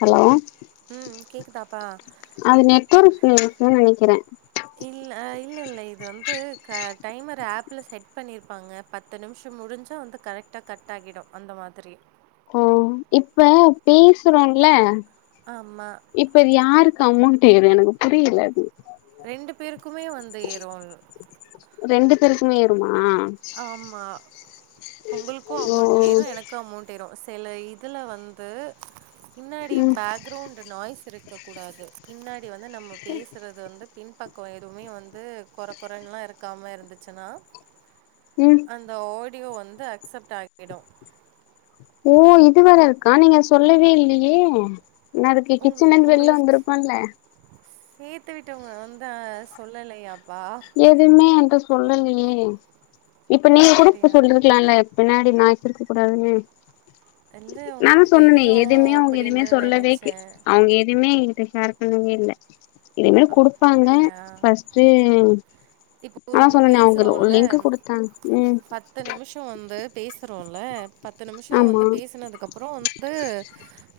Hello ம் கேக்குதாப்பா அது நெட்வொர்க் இருக்குன் நெனைக்கிற இல்ல இல்ல இல்ல இது வந்து க டைமர் ஆப்ல செட் பண்ணிருப்பாங்க பத்து நிம்சோ முடிஞ்சா வந்து கரெக்டா கட் ஆகிடு அந்த மாதிரி ஓ இப்ப பேசுறோல்ல ஆமா இப்ப இது யாருக்கு அமௌண்ட்டு ஏறு எனக்கு புரில அது ரெண்டு பேருக்குமே வந்து ஏறோன் ரெண்டு பேருக்குமே ஏறுமா ஆமா உங்களுக்கு ஓ அமௌண்ட் ஏறு எனக் கு அமோண்ட் ஏறு செல இதுல வந்து பின்னாடி ம் பேக் கிரௌண்டு நாய்ஸ் இருக்கக்கூடாது பின்னாடி வந்து நம்ம பேசுறது வந்து பின்பக்கம் எதுவுமே வந்து கொரக் கொரன்லா இருக்காம இருந்துச்சுன்னா ம் அந்த ஆடியோ வந்து அக்செப்ட் ஆகிடு ஓ இது வேர இருக்கா நீங்க சொல்லவே இல்லையே நா அதுக்கு கிச்சன்ல இந்து வெள்ல வந்துருபல்ல சேர்த்து விட்டவங்க வந்த சொல்லலையாப்பா எதுவுமே ஏண்ட சொல்லலையே இப்ப நீங்க கூட இப்ப அப்படியா சொல் ருக்லால பின்னாடி நாய்ஸ் இருக்க கூடாதுன்னு இல்ல நாதா உங்களுக்கு சொன்னனே தெரியு எதுமே அவுங்க எதுமே அப்படின்னு சொல்லவே கெ நெனைச்சே அவுங்க எதுவமே எங்கிட்ட ஷேர்ப் பண்ணவே இல்ல இது மேர் குடுப்பாங்க அப்படியா ஃபஸ்ட்டு இப்போ நா தா நம்ம சொன்னனே அவுங்க ஒரு பேசுறோல்ல லிங்க் குடுத்தாங் ம் பத்து நிம்ஷோ வந்து பேசுறோல பத்து நிம்ஷோ ஆமா வந்து பேசனதுக்கு அப்றோ வந்து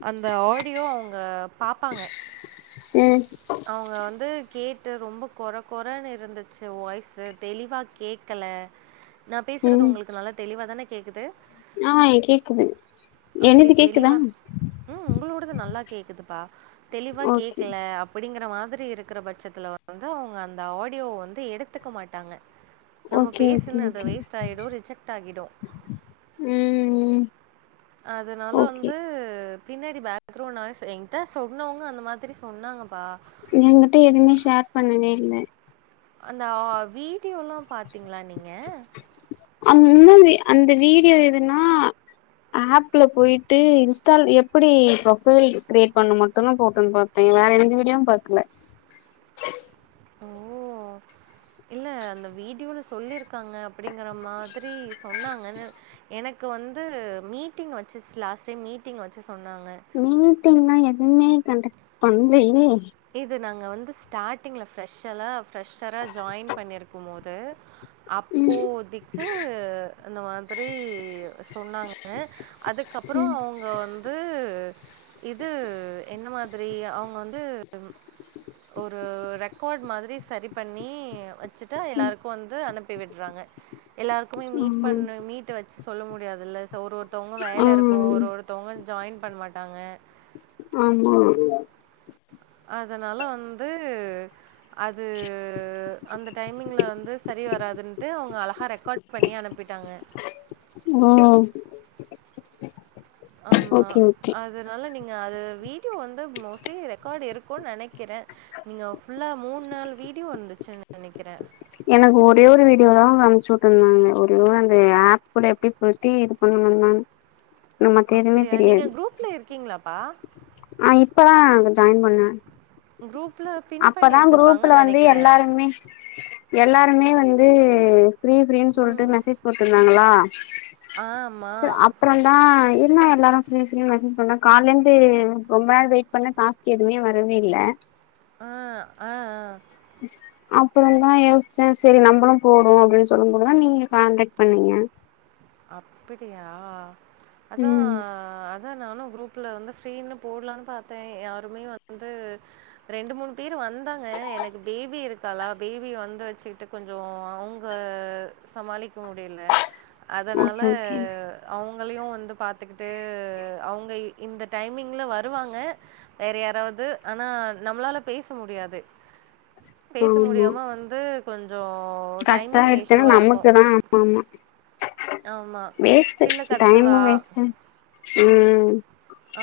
அந்த ஆடியோ அவுங்க பாப்பாங்க ம் அவுங்க வந்து கேட்டு ரொம்ப கொரக் கொரன்னு இருந்துச்சு வாய்ஸ்சு தெளிவா கேக்கல நா பேசுறது ம் உங்களுக்கு நல்லா தெளிவாதான கேக்குது ஆ கேக்குது அப்படி என்னது கேக்குதா தெளிவா ம் உங்களோடது நல்லா கேக்குதுப்பா தெளிவா ஓகே கேக்கல அப் அப்படிங்கற மாதிரி இருக்கற பட்சத்துல வந்து அவுங்க அந்த ஆடியோவ வந்து எடுத்துக்க மாட்டாங்க நம்ம ஓகே ஓகே பேசுனது ஓகே வேஸ்ட் ஆயிடும் ரிஜெக்ட் ஆகிடும் ம் ம் அதனால ஓகே வந்து பின்னாடி பேக்ரவுண்ட் நாய்ஸ் எங்கிட்ட சொன்னவங்க அந்த மாதிரி சொன்னாங்கப் பா எங்கிட்ட எதுமே ஷேர் பண்ணவே இல்ல அந்த ஆ வீடியோல்லா பாத்தீங்ளா நீங்க அவுங்க இன்னுமே அந்த வீடியோ எதுன்னா ஆப்ல போயிட்டு இன்ஸ்டால் எப்படி ப்ரொஃபைல் கிரியேட் பண்ணும் மட்டுந்தா போட்டு இருந்தது நா வேற எந்த வீடியோவும் பாக்குல ஓ இல்ல அந்த வீடியோல சொல்லியிருக்காங்க அப்டிங்கற மாதிரி சொன்னாங்கன்னு எனக் கு வந்து மீட்டிங் வச்சு லாஸ்ட் டைம் மீட்டிங் வச்சு சொன்னாங்க மீட்டிங்னா எதுமே கண்டக்ட் பண்லையே இது நாங்க வந்து ஸ்டார்ட்டிங்ல ஃப்ரெஷ்ல்லா ஃப்ரெஷ்சரா ஜாயின் பண்ணியிருக்கும் போது அப்போதிக்கு இந்த மாதிரி சொன்னாங்க அதுக்கப்புறம் அவுங் க வந்து இது என்ன மாதிரி அவங்க வந்து ம் ஒரு ரெக்கார்ட் மாதிரி சரி பண்ணி வச் சிட்டா எல்லாருக்கும் வந்து அனுப்பி விட்றாங்க எல்லாருக்குமே மீட் ம் பண்ண மீ ட் வச்சு சொல்ல முடியாதுல்ல சோ ஒரு ஒருத்தவங்க ஆ வேலை இருக்கும் ஒரு ஒருத்தவங்க ஜாயின் பண்ண மாட்டாங்க ஆமா அதனால வந்து அது அந்த டைமிங்கில்ல வந்து சரி வராதுன்ட்டு அவங்க அழகா ரெக்கார்ட் பண்ணி அனுப்பிட்டாங்க ம்மா அம்மா அது இதனால நீங்க அது வீடியோ வந்து மோஸ்ட்லி ரெக்கார்ட்டு இருக்கும்னு நெனைக்கிறே நீங்க ஃபுல்லா மூண் நாலு வீடியோ வந்துச்சுன்னு நெனைக்கிறே எனக்கு ஒரே ஒரு வீடியோ தா அவங்க அமிச்சு விட்டு இருந்தாங்க ஒரே ஒரு அந்த ஆப்குள்ள எப்டி போய்ட்டு இது பண்ணணும் நானு அப்டியா நீங்க குரூப்ல இருக்கீங்ளாப்பா ஆ இப்பதா ஜாயின் பண்ணே குரூப்ல பின் பண்ணி அப்பதா குரூப்ல வச்சிருப்பாங்கன்னு வந்து நெனைக்கிறேன். எல்லாருமே எல்லாருமே வந்து ஃப்ரீ ஃப்ரீன்னு சொல்ட்டு ம். மெசேஜ் போட்ருந்தாங்களா ஆமா. சரி அப்பறந்தா என்னா எல்லாரும் ஃப்ரீ ஃப்ரீன்னு மெசேஜ் பண்றாங் கால்ல இருந்து ரொம்ப நேரம் வெயிட் பண்ணே டாஸ்க் எதுமே வரவே இல்ல அ ஆ ஆ ஆ அப்பறந்தா யோசிச்சே சேரி நம்பளும் போடுவோ அப்டின்னு சொல்லும் போதுதா நீங்க கான்டக்ட் பண்ணீங்க அப்பிடியா அத்தா ம் அத்தா நானும் குரூப்ல வந்து ஃப்ரீன்னு போட்லான்னு பாத்தே யாருமே வந்து ரெண்டு மூணு பேர் வந்தாங்க எனக்கு பேபி இருக்காளா பேபி வந்து வச்சுகிட்டு கொஞ்சோ அவங்க சமாளிக்க முடியல அதனால ஓகே ஓகே அவங்களயு வந்து பாத்துக்கிட்டு அவ்ங்க இந்த டைமிங்கில வருவாங்க வேற யாராவது ஆனா நம்மளால பேச முடியாது பேச ஆமா முடியாம வந்து கொஞ்சோ கட் டைமிங் ஆயிடுச்சுன்னா இஷ்யூவா இருக்கு. நமக்கு தா ஆமா ஆமா. வேஸ்ட் பிள்ள டைமு கத்துவா. வேஸ்டு ம்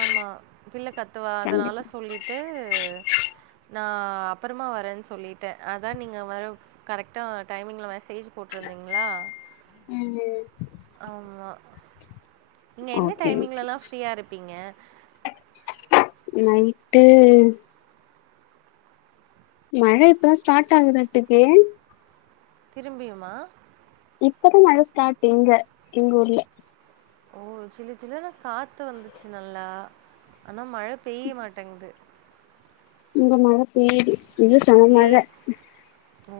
ஆமா பிள்ள கத்துவா அதனால கண்டிப்பா சொல்லிட்டு நா அப்பறமா வரேன்னு சொல்லிட்டே அதா நீங்க வர கரெக்டா டைமிங்கில மெசேஜ் போட்ருந்தீங்களா ம் ஆமா நீங்க என்ன ஓகே ஓகே டைமிங்லலா ஃப்ரீயா இருப்பீங்க நைட்டு மழ இப்பதா ஸ்டார்ட் ஆகுது ஆட்டுக்கே திரும்பியுமா இப்பதா மழ ஸ்டார்ட் இங்க எங்க ஊர்ல ஓ ஜிலு ஜிலுனு காத்து வந்துச்சு நல்லா ஆனா மழ பெய்ய மாட்டேங்குது இங்க மழ பெய்யுது இது செம லே மழ ஓ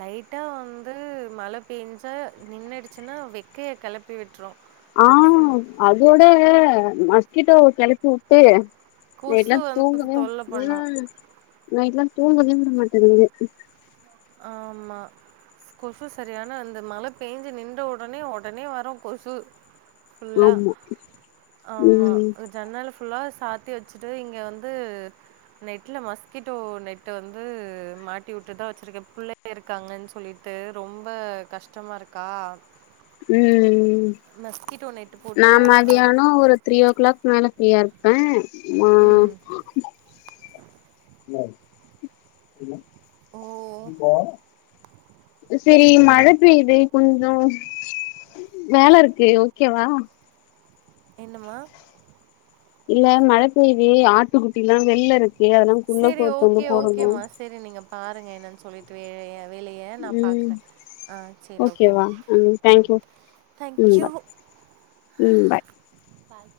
லைட்டா வந்து மழ பேஞ்சா நின்னுடுச்சன்னா வெக்கய கெளப்பி விட்டுரு ஆ அதோட மஸ்கிட்டோவ கெளப்பி வு ட்டு கொசு நைட்லா வந்து தூங்கவே ம் தொல்ல பண்ணும். நைட் எல்லா தூங்கவே விட மாட்டிங்குது ஆமா கொசு சரியான அந்த மழ பேஞ்சு நின்ற உடனே உடனே வரு கொசு ஃபுல்லா ஆமா ஆமா ம் ஜன்னல ஃபுல்லா சாத்தி வச்சுட்டு இங்க வந்து நெட்ல மஸ்கிட்டோ நெட்டு வந்து மாட்டி வுட்டு தா வச்சுருக்கே புள்ளைங்க இருக்காங்கனு சொல்லிட்டு ரொம்ப கஷ்டமா இருக்கா ம் மஸ்கிட்டோ நெட் போட்டு நா அ மதியானோ ஒரு த்ரீ ஓ கிளாக் மேல ஃப்ரீயா இருப்பே மா ம். ஓ [unintelligible] சரி மழ பெய்யுது கொஞ்சோ வேல இருக்கு ஓகேவா என்னமா இல்ல மழ பேயிது ஆட்டுக்குட்டிலா வெள்யில இருக்கு அதெல்லா குள்ள போய் கொண்டு போடணு செரி நீங்க பாருங்க என்னன்னு சொல்லிட்டு வேலயா வேலைய நா ம் பாக்குற ஆ செரி ஓகே மா ஓகேவா ம் தேங்க்யூ ம் தேங்க்யூ பாய் ம் பாய் பாய்